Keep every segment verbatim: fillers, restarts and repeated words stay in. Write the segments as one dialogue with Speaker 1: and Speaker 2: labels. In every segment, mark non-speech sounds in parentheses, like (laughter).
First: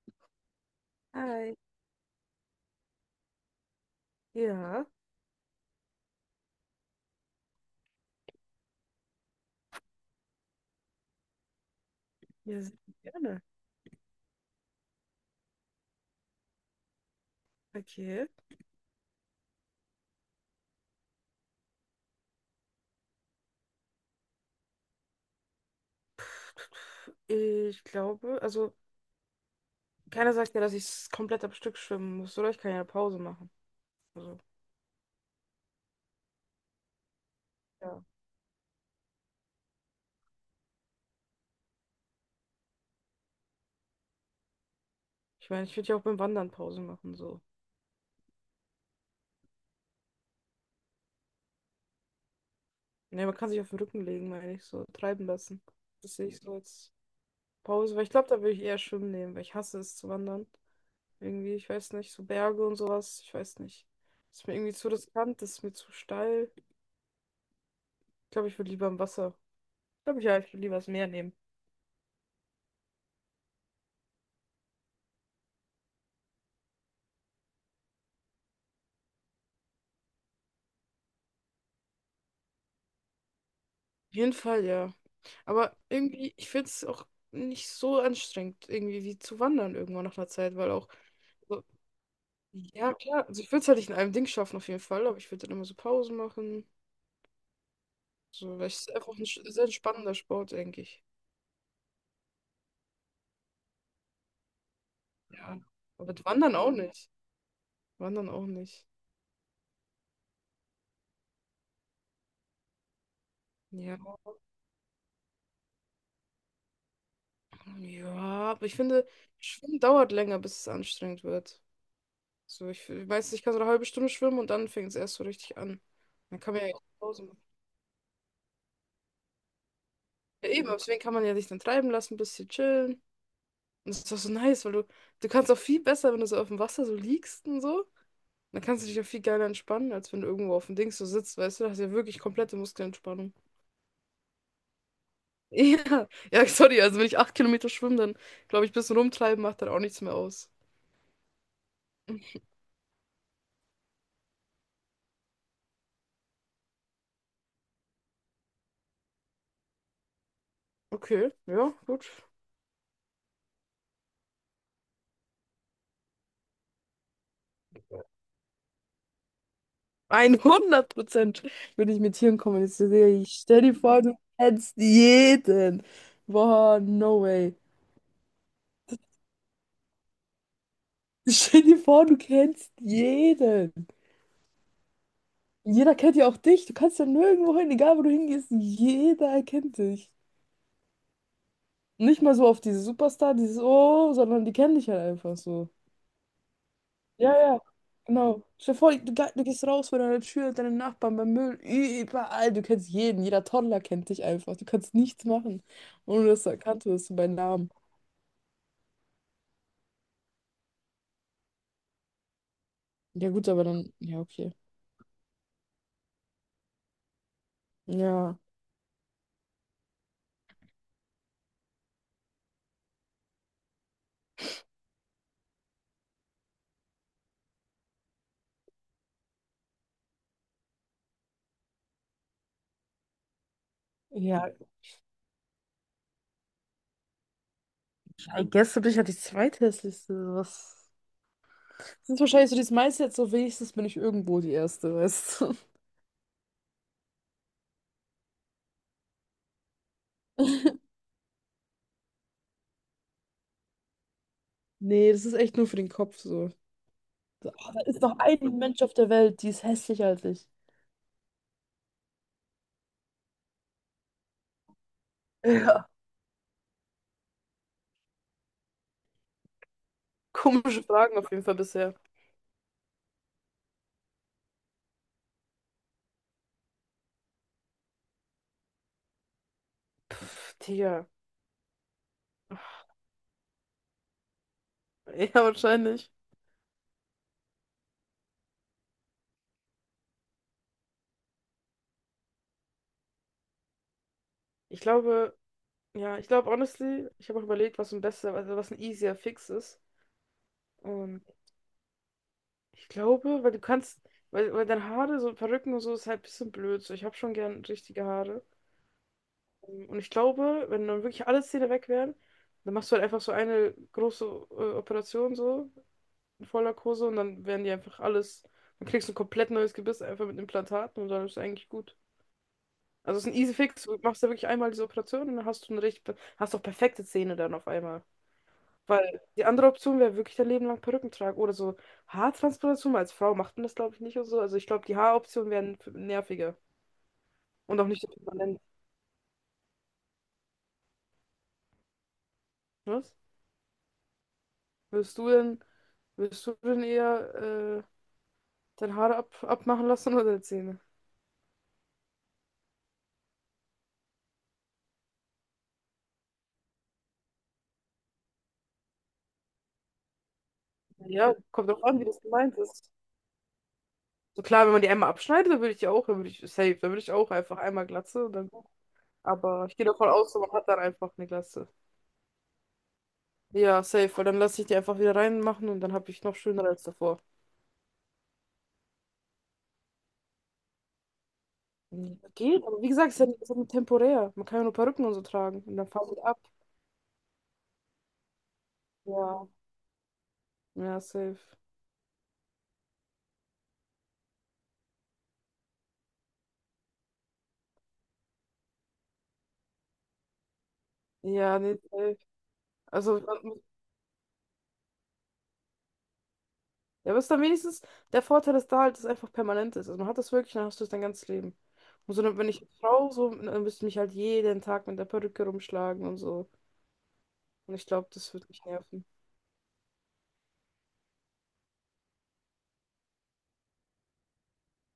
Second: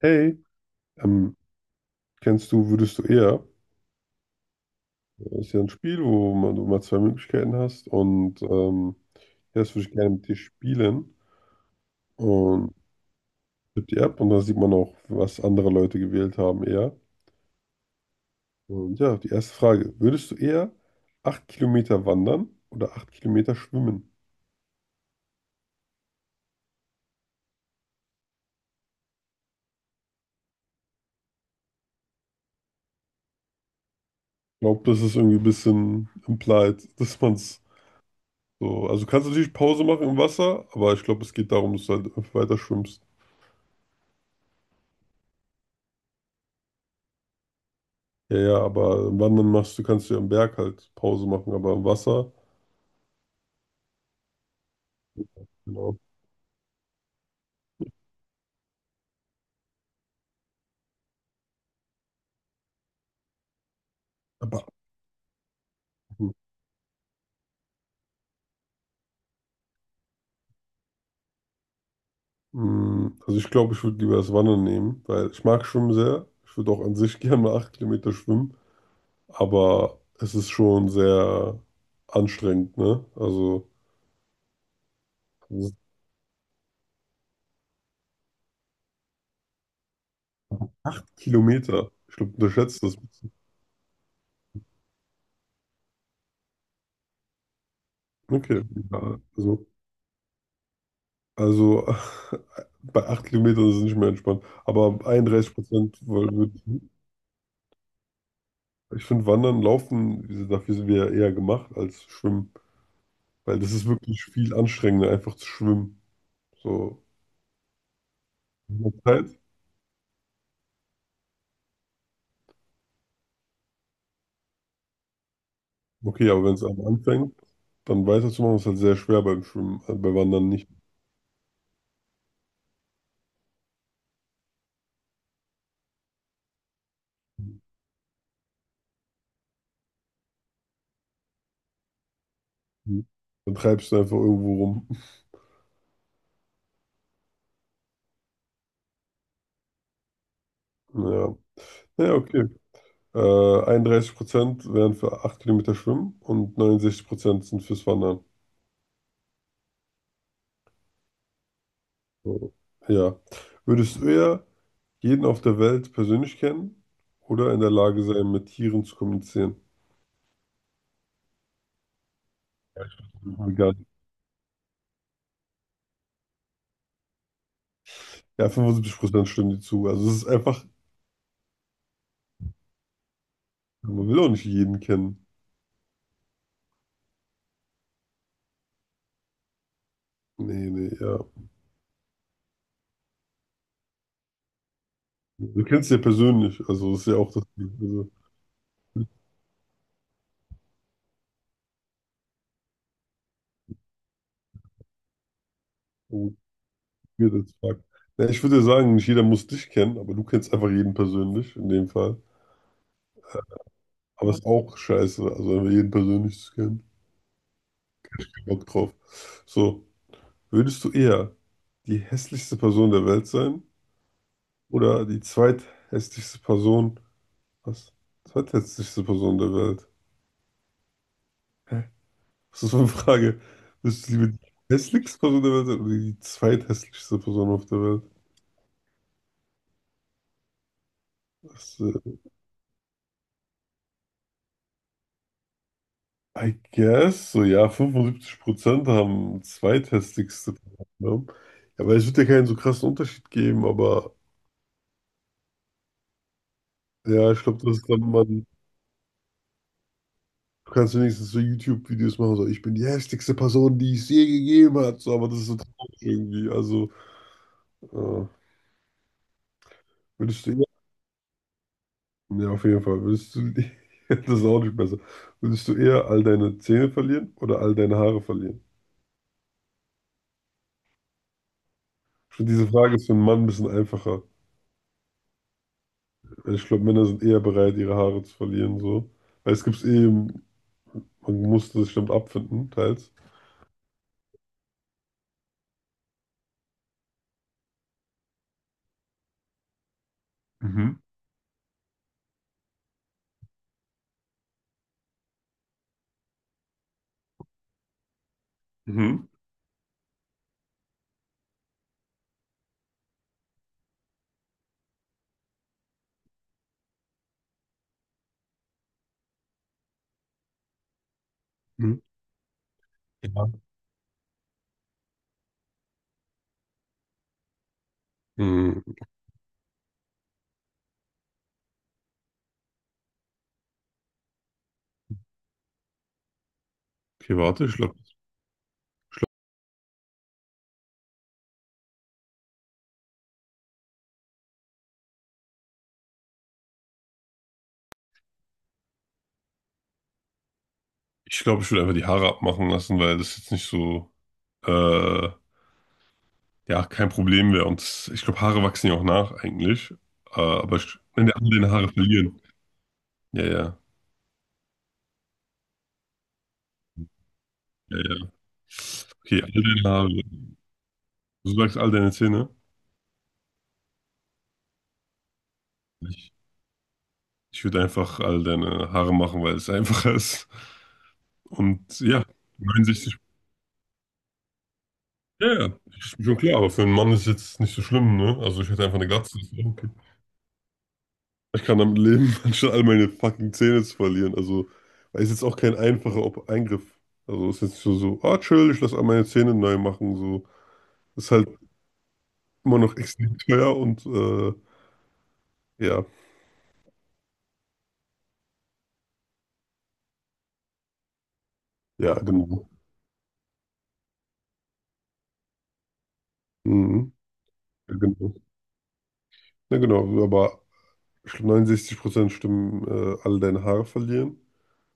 Speaker 1: Hey, ähm,
Speaker 2: Hi.
Speaker 1: kennst du, würdest du eher?
Speaker 2: Ja,
Speaker 1: Das ist ja ein Spiel, wo man, du mal zwei Möglichkeiten hast und ähm, ja, das würde ich gerne mit dir spielen.
Speaker 2: ja,
Speaker 1: Und
Speaker 2: sehr gerne.
Speaker 1: tippt die App und dann sieht man auch, was andere Leute gewählt haben eher.
Speaker 2: Okay.
Speaker 1: Und ja, die erste Frage, würdest du eher acht Kilometer wandern oder acht Kilometer schwimmen?
Speaker 2: Ich glaube, also keiner sagt ja, dass ich komplett am Stück schwimmen muss, oder? Ich kann ja eine Pause machen. Also,
Speaker 1: Ich glaube, das ist irgendwie ein bisschen implied, (laughs) dass man es
Speaker 2: ja.
Speaker 1: so, also du kannst natürlich Pause machen im Wasser, aber ich glaube, es geht darum, dass du halt weiter schwimmst.
Speaker 2: Ich meine, ich würde ja auch beim Wandern Pause machen, so.
Speaker 1: Ja, ja, aber wandern machst du, kannst du am Berg halt Pause machen, aber am Wasser.
Speaker 2: Ne, man kann sich auf den Rücken legen, meine ich, so treiben lassen.
Speaker 1: Genau.
Speaker 2: Das sehe ich so als Pause, weil ich glaube, da würde ich eher schwimmen nehmen, weil ich hasse es zu wandern. Irgendwie, ich weiß nicht, so Berge und sowas, ich weiß nicht. Ist mir
Speaker 1: Aber,
Speaker 2: irgendwie zu riskant, ist mir zu steil. Ich glaube, ich würde lieber im Wasser. Ich glaube, ja, ich würde lieber das Meer nehmen.
Speaker 1: mh, also ich glaube, ich würde lieber das Wandern nehmen, weil ich mag Schwimmen sehr. Ich würde auch an sich (laughs) gerne mal acht Kilometer schwimmen, aber es ist schon sehr anstrengend, ne? Also
Speaker 2: Jeden Fall, ja.
Speaker 1: das ist
Speaker 2: Aber irgendwie, ich finde es auch nicht so anstrengend, irgendwie wie zu wandern irgendwann nach einer Zeit, weil auch, so,
Speaker 1: Kilometer. Ich glaube, du unterschätzt
Speaker 2: ja
Speaker 1: das ein
Speaker 2: klar,
Speaker 1: bisschen.
Speaker 2: also ich würde es halt nicht in einem Ding schaffen auf jeden Fall, aber ich würde dann immer so Pausen machen. So,
Speaker 1: Okay.
Speaker 2: weil es ist
Speaker 1: Ja,
Speaker 2: einfach ein sch- sehr
Speaker 1: also,
Speaker 2: entspannender Sport, denke ich.
Speaker 1: also (laughs) bei acht Kilometern ist es nicht mehr entspannt. Aber 31
Speaker 2: Ja.
Speaker 1: Prozent
Speaker 2: Aber
Speaker 1: würde
Speaker 2: wandern auch nicht. Wandern auch nicht.
Speaker 1: Ich finde Wandern, Laufen, wie gesagt, dafür sind wir ja eher gemacht als Schwimmen. Weil das ist
Speaker 2: Ja.
Speaker 1: wirklich viel anstrengender, einfach zu schwimmen. So,
Speaker 2: Ja, aber ich
Speaker 1: mit
Speaker 2: finde,
Speaker 1: der Zeit.
Speaker 2: Schwimmen dauert länger, bis es anstrengend wird. So, ich, ich weiß nicht, ich kann so eine halbe Stunde schwimmen und dann fängt es erst so richtig an.
Speaker 1: Okay,
Speaker 2: Dann
Speaker 1: aber wenn
Speaker 2: kann
Speaker 1: es
Speaker 2: man ja echt
Speaker 1: einmal
Speaker 2: Pause
Speaker 1: anfängt,
Speaker 2: machen.
Speaker 1: dann weiterzumachen, ist halt sehr schwer beim Schwimmen, äh, bei Wandern
Speaker 2: Ja,
Speaker 1: nicht.
Speaker 2: eben, aber deswegen kann man ja sich dann treiben lassen, ein bisschen chillen. Und das ist doch so nice, weil du, du kannst auch viel besser, wenn du so auf dem Wasser so liegst und so. Dann kannst du dich auch viel geiler entspannen, als wenn du irgendwo auf dem Dings so sitzt, weißt du, da hast du ja wirklich komplette Muskelentspannung. (laughs)
Speaker 1: Dann treibst du einfach irgendwo rum. (laughs)
Speaker 2: Ja, ja, sorry, also wenn ich acht Kilometer schwimme, dann glaube ich, ein bisschen rumtreiben macht dann auch nichts mehr aus.
Speaker 1: Ja, ja, okay. Äh, Einunddreißig Prozent wären für acht Kilometer Schwimmen und neunundsechzig Prozent sind fürs Wandern.
Speaker 2: Okay, ja, gut.
Speaker 1: So. Ja. Würdest du eher jeden auf der Welt persönlich kennen oder in der Lage sein, mit Tieren zu kommunizieren?
Speaker 2: hundert Prozent würde ich mit Tieren kommunizieren. Ich stell
Speaker 1: Egal.
Speaker 2: dir vor, du kennst jeden. Boah, no way.
Speaker 1: Ja, fünfundsiebzig Prozent stimmen dir zu. Also es ist einfach,
Speaker 2: Stell dir vor, du kennst jeden.
Speaker 1: man will auch nicht jeden kennen.
Speaker 2: Jeder kennt ja auch dich. Du kannst ja nirgendwo hin, egal wo du hingehst. Jeder erkennt dich.
Speaker 1: Nee, nee, ja.
Speaker 2: Nicht mal so auf diese Superstar, dieses Oh, sondern die kennen dich halt einfach
Speaker 1: Du
Speaker 2: so.
Speaker 1: kennst ja persönlich, also das ist ja auch
Speaker 2: Ja,
Speaker 1: das
Speaker 2: ja.
Speaker 1: Ding. Also,
Speaker 2: Genau. Stell dir vor, du, ge- du gehst raus vor deiner Tür, deine Nachbarn beim Müll, überall. Du kennst jeden. Jeder Toddler kennt dich einfach. Du kannst nichts machen, ohne
Speaker 1: wo
Speaker 2: dass du erkannt wirst bei
Speaker 1: wir das
Speaker 2: Namen.
Speaker 1: fragen. Ja, ich würde ja sagen, nicht jeder muss dich kennen, aber du kennst einfach jeden persönlich in dem Fall.
Speaker 2: Ja, gut, aber dann. Ja,
Speaker 1: Aber es ist
Speaker 2: okay.
Speaker 1: auch scheiße, also einfach jeden persönlich zu kennen.
Speaker 2: Ja.
Speaker 1: Kein Bock drauf. So, würdest du eher die hässlichste Person der Welt sein oder die zweithässlichste Person, was? Zweithässlichste Person der Welt? Was ist meine Frage? Bist du lieber die
Speaker 2: Ja,
Speaker 1: hässlichste Person der Welt oder die zweithässlichste Person auf der Welt?
Speaker 2: I guess du bist ja die zweithässlichste. Was?
Speaker 1: Das, äh,
Speaker 2: Das ist wahrscheinlich so dieses Mindset, so wenigstens bin ich irgendwo die Erste, weißt du?
Speaker 1: I guess, so ja, fünfundsiebzig Prozent haben zweithässlichste Person. Ne? Ja, weil es wird ja keinen so krassen Unterschied geben, aber
Speaker 2: Nee, das ist echt nur für den Kopf so.
Speaker 1: ja, ich
Speaker 2: So,
Speaker 1: glaube,
Speaker 2: ah,
Speaker 1: das
Speaker 2: da
Speaker 1: ist dann
Speaker 2: ist noch
Speaker 1: man.
Speaker 2: ein Mensch auf der Welt, die ist hässlicher als ich.
Speaker 1: Du kannst wenigstens so YouTube-Videos machen, so ich bin die hässlichste Person, die es je gegeben hat, so, aber das ist so
Speaker 2: Ja,
Speaker 1: traurig irgendwie. Also, äh,
Speaker 2: (laughs)
Speaker 1: würdest du
Speaker 2: komische Fragen auf jeden Fall bisher.
Speaker 1: Ja, auf jeden Fall. Würdest du, (laughs) das ist auch nicht besser. Würdest du eher all deine Zähne verlieren oder all deine Haare verlieren?
Speaker 2: Pff, Digga.
Speaker 1: Ich finde, diese Frage ist für einen Mann ein bisschen einfacher.
Speaker 2: Ja, wahrscheinlich.
Speaker 1: Weil ich glaube, Männer sind eher bereit, ihre Haare zu verlieren, so. Weil es gibt eh, man muss das bestimmt abfinden, teils.
Speaker 2: Ich glaube, ja, ich glaube, honestly, ich habe auch überlegt, was ein besser, also was ein easier Fix ist.
Speaker 1: Mhm.
Speaker 2: Und ich glaube, weil du kannst, weil, weil deine Haare, so Perücken und so, ist halt ein bisschen blöd. So, ich habe schon gern richtige Haare.
Speaker 1: Mhm.
Speaker 2: Und ich glaube, wenn dann wirklich alle Zähne weg wären, dann machst du halt einfach so eine große äh, Operation so. In Vollnarkose und dann werden die einfach alles. Dann kriegst du ein komplett neues Gebiss einfach mit Implantaten und dann ist es eigentlich gut.
Speaker 1: Mhm.
Speaker 2: Also es ist ein
Speaker 1: Ja.
Speaker 2: easy fix. Du machst ja wirklich einmal diese Operation und dann hast du eine richtig, hast auch perfekte Zähne dann auf einmal.
Speaker 1: Mhm.
Speaker 2: Weil die andere Option wäre wirklich dein Leben lang Perücken tragen oder so Haartransplantation. Als Frau macht man das, glaube ich, nicht und so. Also ich glaube, die Haaroptionen wären f- nerviger
Speaker 1: Okay, warte, ich
Speaker 2: und auch
Speaker 1: glaube,
Speaker 2: nicht so permanent. Was? Willst du denn, willst du denn eher äh, deine Haare ab, abmachen lassen oder deine Zähne?
Speaker 1: ich glaube, ich würde einfach die Haare abmachen lassen, weil das jetzt nicht so, äh, ja, kein Problem wäre. Und ich glaube, Haare wachsen ja auch nach eigentlich. Äh, aber ich, wenn
Speaker 2: Ja,
Speaker 1: der alle
Speaker 2: kommt
Speaker 1: deine
Speaker 2: drauf
Speaker 1: Haare
Speaker 2: an, wie das
Speaker 1: verlieren.
Speaker 2: gemeint ist.
Speaker 1: Ja, ja.
Speaker 2: So klar, wenn man die einmal abschneidet, dann würde ich die auch, dann würde ich safe, dann würde ich auch einfach einmal
Speaker 1: Ja,
Speaker 2: Glatze
Speaker 1: ja.
Speaker 2: und dann.
Speaker 1: Okay, all
Speaker 2: Aber ich
Speaker 1: deine
Speaker 2: gehe davon
Speaker 1: Haare.
Speaker 2: aus, man hat dann einfach eine
Speaker 1: Du
Speaker 2: Glatze.
Speaker 1: sagst all deine Zähne.
Speaker 2: Ja, safe, weil dann lasse ich die einfach wieder reinmachen und dann habe ich
Speaker 1: Ich,
Speaker 2: noch schöner als davor.
Speaker 1: ich würde einfach all deine Haare machen, weil es einfacher ist. Und
Speaker 2: Mhm.
Speaker 1: ja,
Speaker 2: Geht, aber wie gesagt,
Speaker 1: neunundsechzig.
Speaker 2: ist ja, ist ja nur temporär. Man kann ja nur Perücken und so
Speaker 1: Ja,
Speaker 2: tragen
Speaker 1: ja,
Speaker 2: und dann fahren
Speaker 1: ist
Speaker 2: die
Speaker 1: bin schon
Speaker 2: ab.
Speaker 1: klar, aber für einen Mann ist jetzt nicht so schlimm, ne? Also ich hätte einfach eine Glatze.
Speaker 2: Ja,
Speaker 1: Das wäre okay.
Speaker 2: ja, safe.
Speaker 1: Ich kann damit leben, (laughs) anstatt all meine fucking Zähne zu verlieren. Also, weil es ist jetzt auch kein einfacher Ob Eingriff. Also ist jetzt nicht so, so, ah, chill, ich lasse all meine Zähne neu machen. So, ist halt
Speaker 2: Ja, nee, safe.
Speaker 1: immer noch
Speaker 2: Also,
Speaker 1: extrem
Speaker 2: man,
Speaker 1: teuer und äh, ja,
Speaker 2: ja, aber ist dann wenigstens, der Vorteil ist da halt, dass es einfach permanent ist. Also man hat das wirklich, dann hast du es dein ganzes Leben.
Speaker 1: ja,
Speaker 2: Und so, wenn ich
Speaker 1: genau.
Speaker 2: als Frau so, dann müsste ich mich halt jeden Tag mit der Perücke rumschlagen und so.
Speaker 1: Mhm.
Speaker 2: Und ich
Speaker 1: Ja,
Speaker 2: glaube, das
Speaker 1: genau.
Speaker 2: wird mich nerven.
Speaker 1: Na genau, aber neunundsechzig Prozent stimmen, äh, alle deine Haare verlieren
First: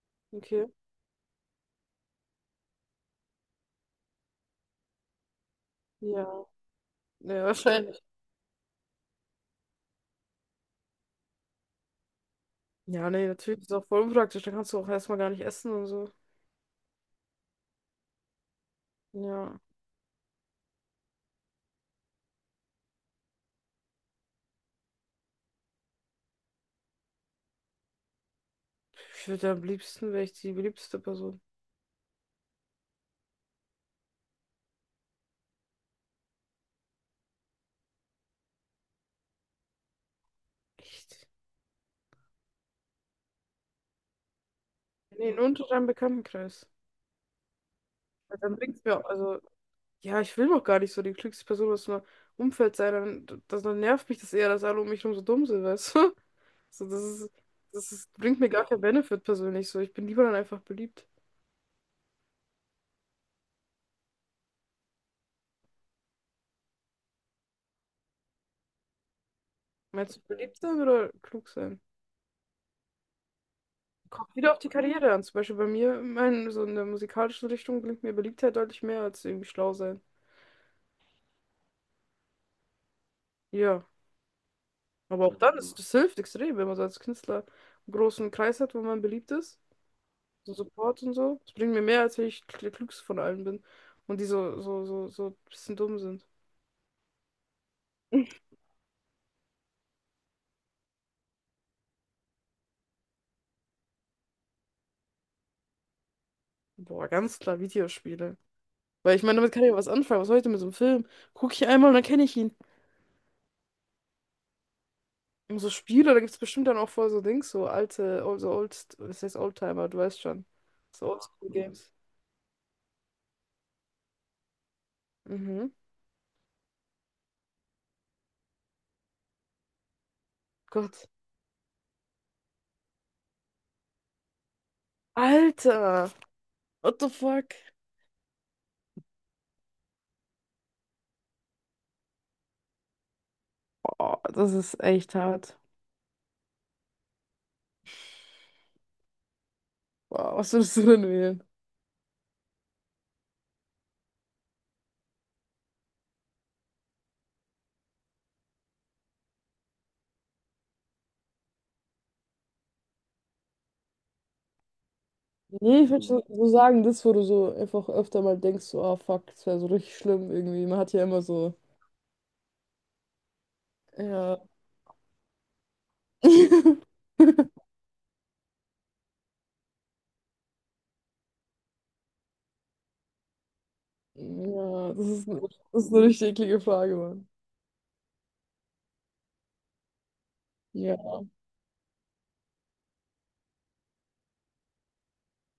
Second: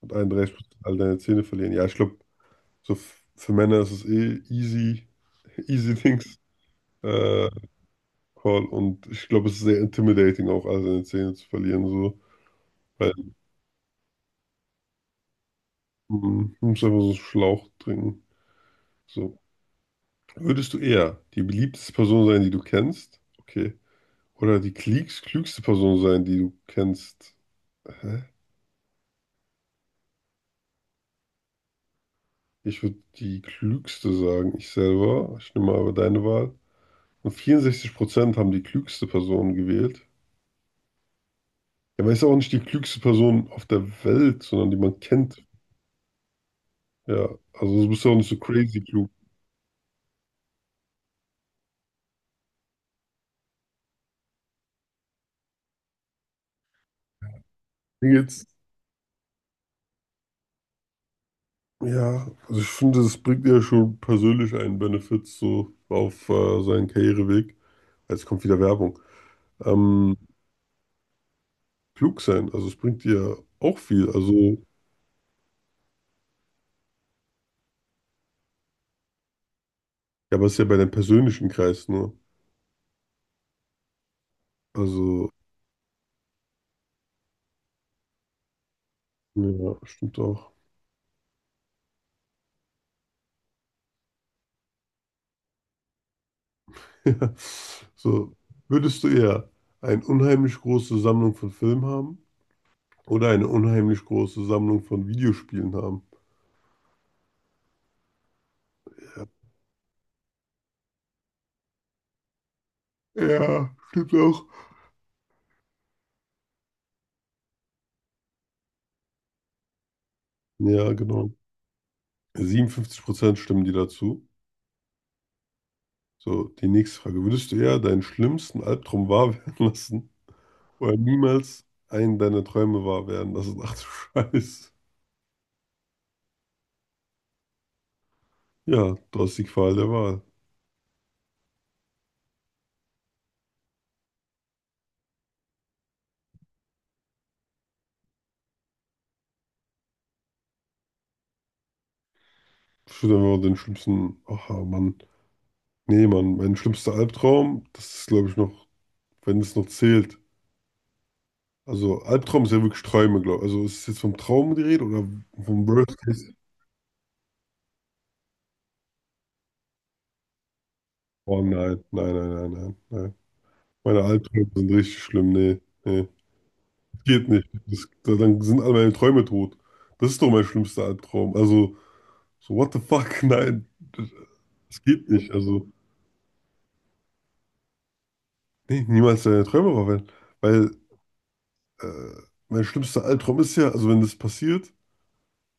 Speaker 1: und
Speaker 2: Okay.
Speaker 1: einunddreißig Prozent alle deine Zähne verlieren. Ja, ich glaube, so f- für Männer ist es eh easy, (laughs) easy things,
Speaker 2: Ja. Ja,
Speaker 1: äh,
Speaker 2: wahrscheinlich.
Speaker 1: Call. Und ich glaube, es ist sehr intimidating, auch alle seine Zähne zu verlieren, so.
Speaker 2: Ja,
Speaker 1: Weil
Speaker 2: nee, natürlich ist auch voll unpraktisch. Dann kannst du auch erstmal gar nicht essen und so.
Speaker 1: mm, du musst einfach so einen Schlauch trinken. So.
Speaker 2: Ja.
Speaker 1: Würdest du eher die beliebteste Person sein, die du kennst? Okay. Oder die klügst- klügste Person sein, die du kennst? Hä?
Speaker 2: Ich würde am liebsten, wäre ich die beliebteste Person.
Speaker 1: Ich würde die klügste sagen, ich selber. Ich nehme aber deine Wahl. Und vierundsechzig Prozent haben die klügste Person gewählt.
Speaker 2: Echt?
Speaker 1: Ja, aber ist auch nicht die klügste Person auf der Welt, sondern die man
Speaker 2: Ja, nee,
Speaker 1: kennt.
Speaker 2: nur unter deinem Bekanntenkreis.
Speaker 1: Ja, also du bist ja auch nicht so
Speaker 2: Weil dann
Speaker 1: crazy
Speaker 2: bringt's mir,
Speaker 1: klug.
Speaker 2: also, ja, ich will doch gar nicht so die klügste Person aus meinem Umfeld sein. Dann, das, dann nervt mich das eher, dass alle um mich herum so dumm sind, weißt du? (laughs) So, das ist, das ist,
Speaker 1: Mir
Speaker 2: bringt
Speaker 1: Jetzt,
Speaker 2: mir gar keinen Benefit persönlich. So, ich bin lieber dann einfach beliebt.
Speaker 1: ja, also ich finde, das bringt ja schon persönlich einen Benefit so auf äh, seinen Karriereweg. Jetzt kommt wieder Werbung. Ähm,
Speaker 2: Meinst du beliebt sein oder klug sein?
Speaker 1: klug sein, also es bringt dir auch viel.
Speaker 2: Wieder auf
Speaker 1: Also,
Speaker 2: die Karriere an. Zum Beispiel bei mir, mein, so in der musikalischen Richtung bringt mir Beliebtheit deutlich mehr als irgendwie schlau sein.
Speaker 1: ja, aber es ist ja bei deinem persönlichen Kreis nur.
Speaker 2: Ja, aber
Speaker 1: Also,
Speaker 2: auch dann, das, mhm, das hilft extrem, wenn man so als Künstler einen großen Kreis hat, wo man beliebt ist.
Speaker 1: ja, stimmt auch.
Speaker 2: So Support und so. Das bringt mir mehr, als wenn ich der Klügste von allen bin. Und die so, so, so, so ein bisschen dumm sind.
Speaker 1: (laughs) Ja. So,
Speaker 2: (laughs)
Speaker 1: würdest du eher eine unheimlich große Sammlung von Filmen haben oder eine unheimlich große Sammlung von Videospielen haben?
Speaker 2: Boah, ganz klar Videospiele. Weil ich meine, damit kann ich ja was anfangen. Was soll ich denn mit so einem Film? Gucke ich einmal und dann kenne ich ihn.
Speaker 1: Ja, stimmt auch.
Speaker 2: Und so Spiele, da gibt es bestimmt dann auch voll so Dings, so alte, so old, was heißt Oldtimer, du weißt schon.
Speaker 1: Ja,
Speaker 2: So
Speaker 1: genau.
Speaker 2: Oldschool-Games.
Speaker 1: Siebenundfünfzig Prozent stimmen dir dazu.
Speaker 2: Mhm.
Speaker 1: So, die nächste Frage. Würdest du eher deinen schlimmsten Albtraum wahr werden lassen oder
Speaker 2: Gott.
Speaker 1: niemals einen deiner Träume wahr werden lassen? Ach du Scheiß.
Speaker 2: Alter! What the fuck?
Speaker 1: Ja, du hast die Qual der Wahl.
Speaker 2: Oh, das ist echt hart. Wow, was würdest du denn wählen?
Speaker 1: Ich würde einfach den schlimmsten. Ach, Mann. Nee, Mann, mein schlimmster Albtraum, das ist, glaube ich, noch. Wenn es noch zählt. Also Albtraum ist ja wirklich Träume, glaube ich. Also ist es jetzt vom Traum die Rede oder vom
Speaker 2: Nee, ich
Speaker 1: Worst
Speaker 2: würde so
Speaker 1: Case?
Speaker 2: so sagen, das, wo du so einfach öfter mal denkst, so, ah, fuck, das wäre so richtig schlimm irgendwie. Man hat ja immer
Speaker 1: Oh
Speaker 2: so,
Speaker 1: nein, nein, nein, nein, nein, nein. Meine
Speaker 2: ja.
Speaker 1: Albträume sind richtig schlimm. Nee, nee. Geht nicht.
Speaker 2: (laughs)
Speaker 1: Das, da- dann sind all meine Träume tot. Das ist doch mein schlimmster Albtraum. Also, so what the fuck? (laughs) Nein, das, das
Speaker 2: Ja, das
Speaker 1: geht
Speaker 2: ist,
Speaker 1: nicht.
Speaker 2: ne-
Speaker 1: Also,
Speaker 2: das ist eine richtig eklige Frage, Mann.
Speaker 1: nee, niemals deine Träume verwenden. Weil
Speaker 2: Ja.
Speaker 1: äh, mein schlimmster Albtraum ist ja, also wenn das passiert,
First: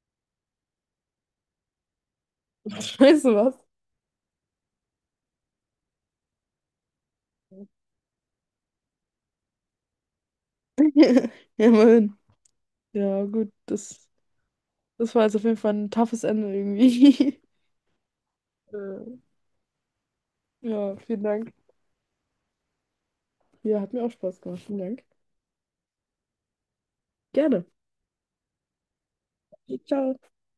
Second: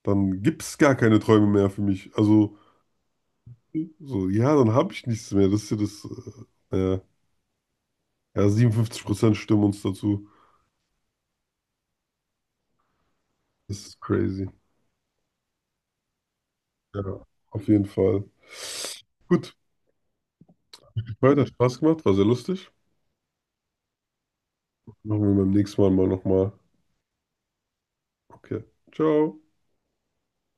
Speaker 1: dann gibt es gar keine Träume mehr für mich. Also,
Speaker 2: (laughs) Weißt du was?
Speaker 1: so, ja, dann habe ich nichts mehr. Das ist ja das. Äh, ja, ja, siebenundfünfzig Prozent stimmen uns dazu.
Speaker 2: (laughs) Ja, immerhin. Ja, gut,
Speaker 1: Das ist
Speaker 2: das,
Speaker 1: crazy.
Speaker 2: das war jetzt auf jeden Fall ein toughes Ende
Speaker 1: Ja,
Speaker 2: irgendwie. (laughs)
Speaker 1: auf jeden Fall.
Speaker 2: Äh,
Speaker 1: Gut,
Speaker 2: Ja, vielen
Speaker 1: hat
Speaker 2: Dank.
Speaker 1: Spaß gemacht, war sehr lustig.
Speaker 2: Ja, hat mir auch Spaß gemacht. Vielen Dank.
Speaker 1: Machen wir beim nächsten Mal mal nochmal.
Speaker 2: Gerne.
Speaker 1: Okay, ciao.
Speaker 2: Ciao.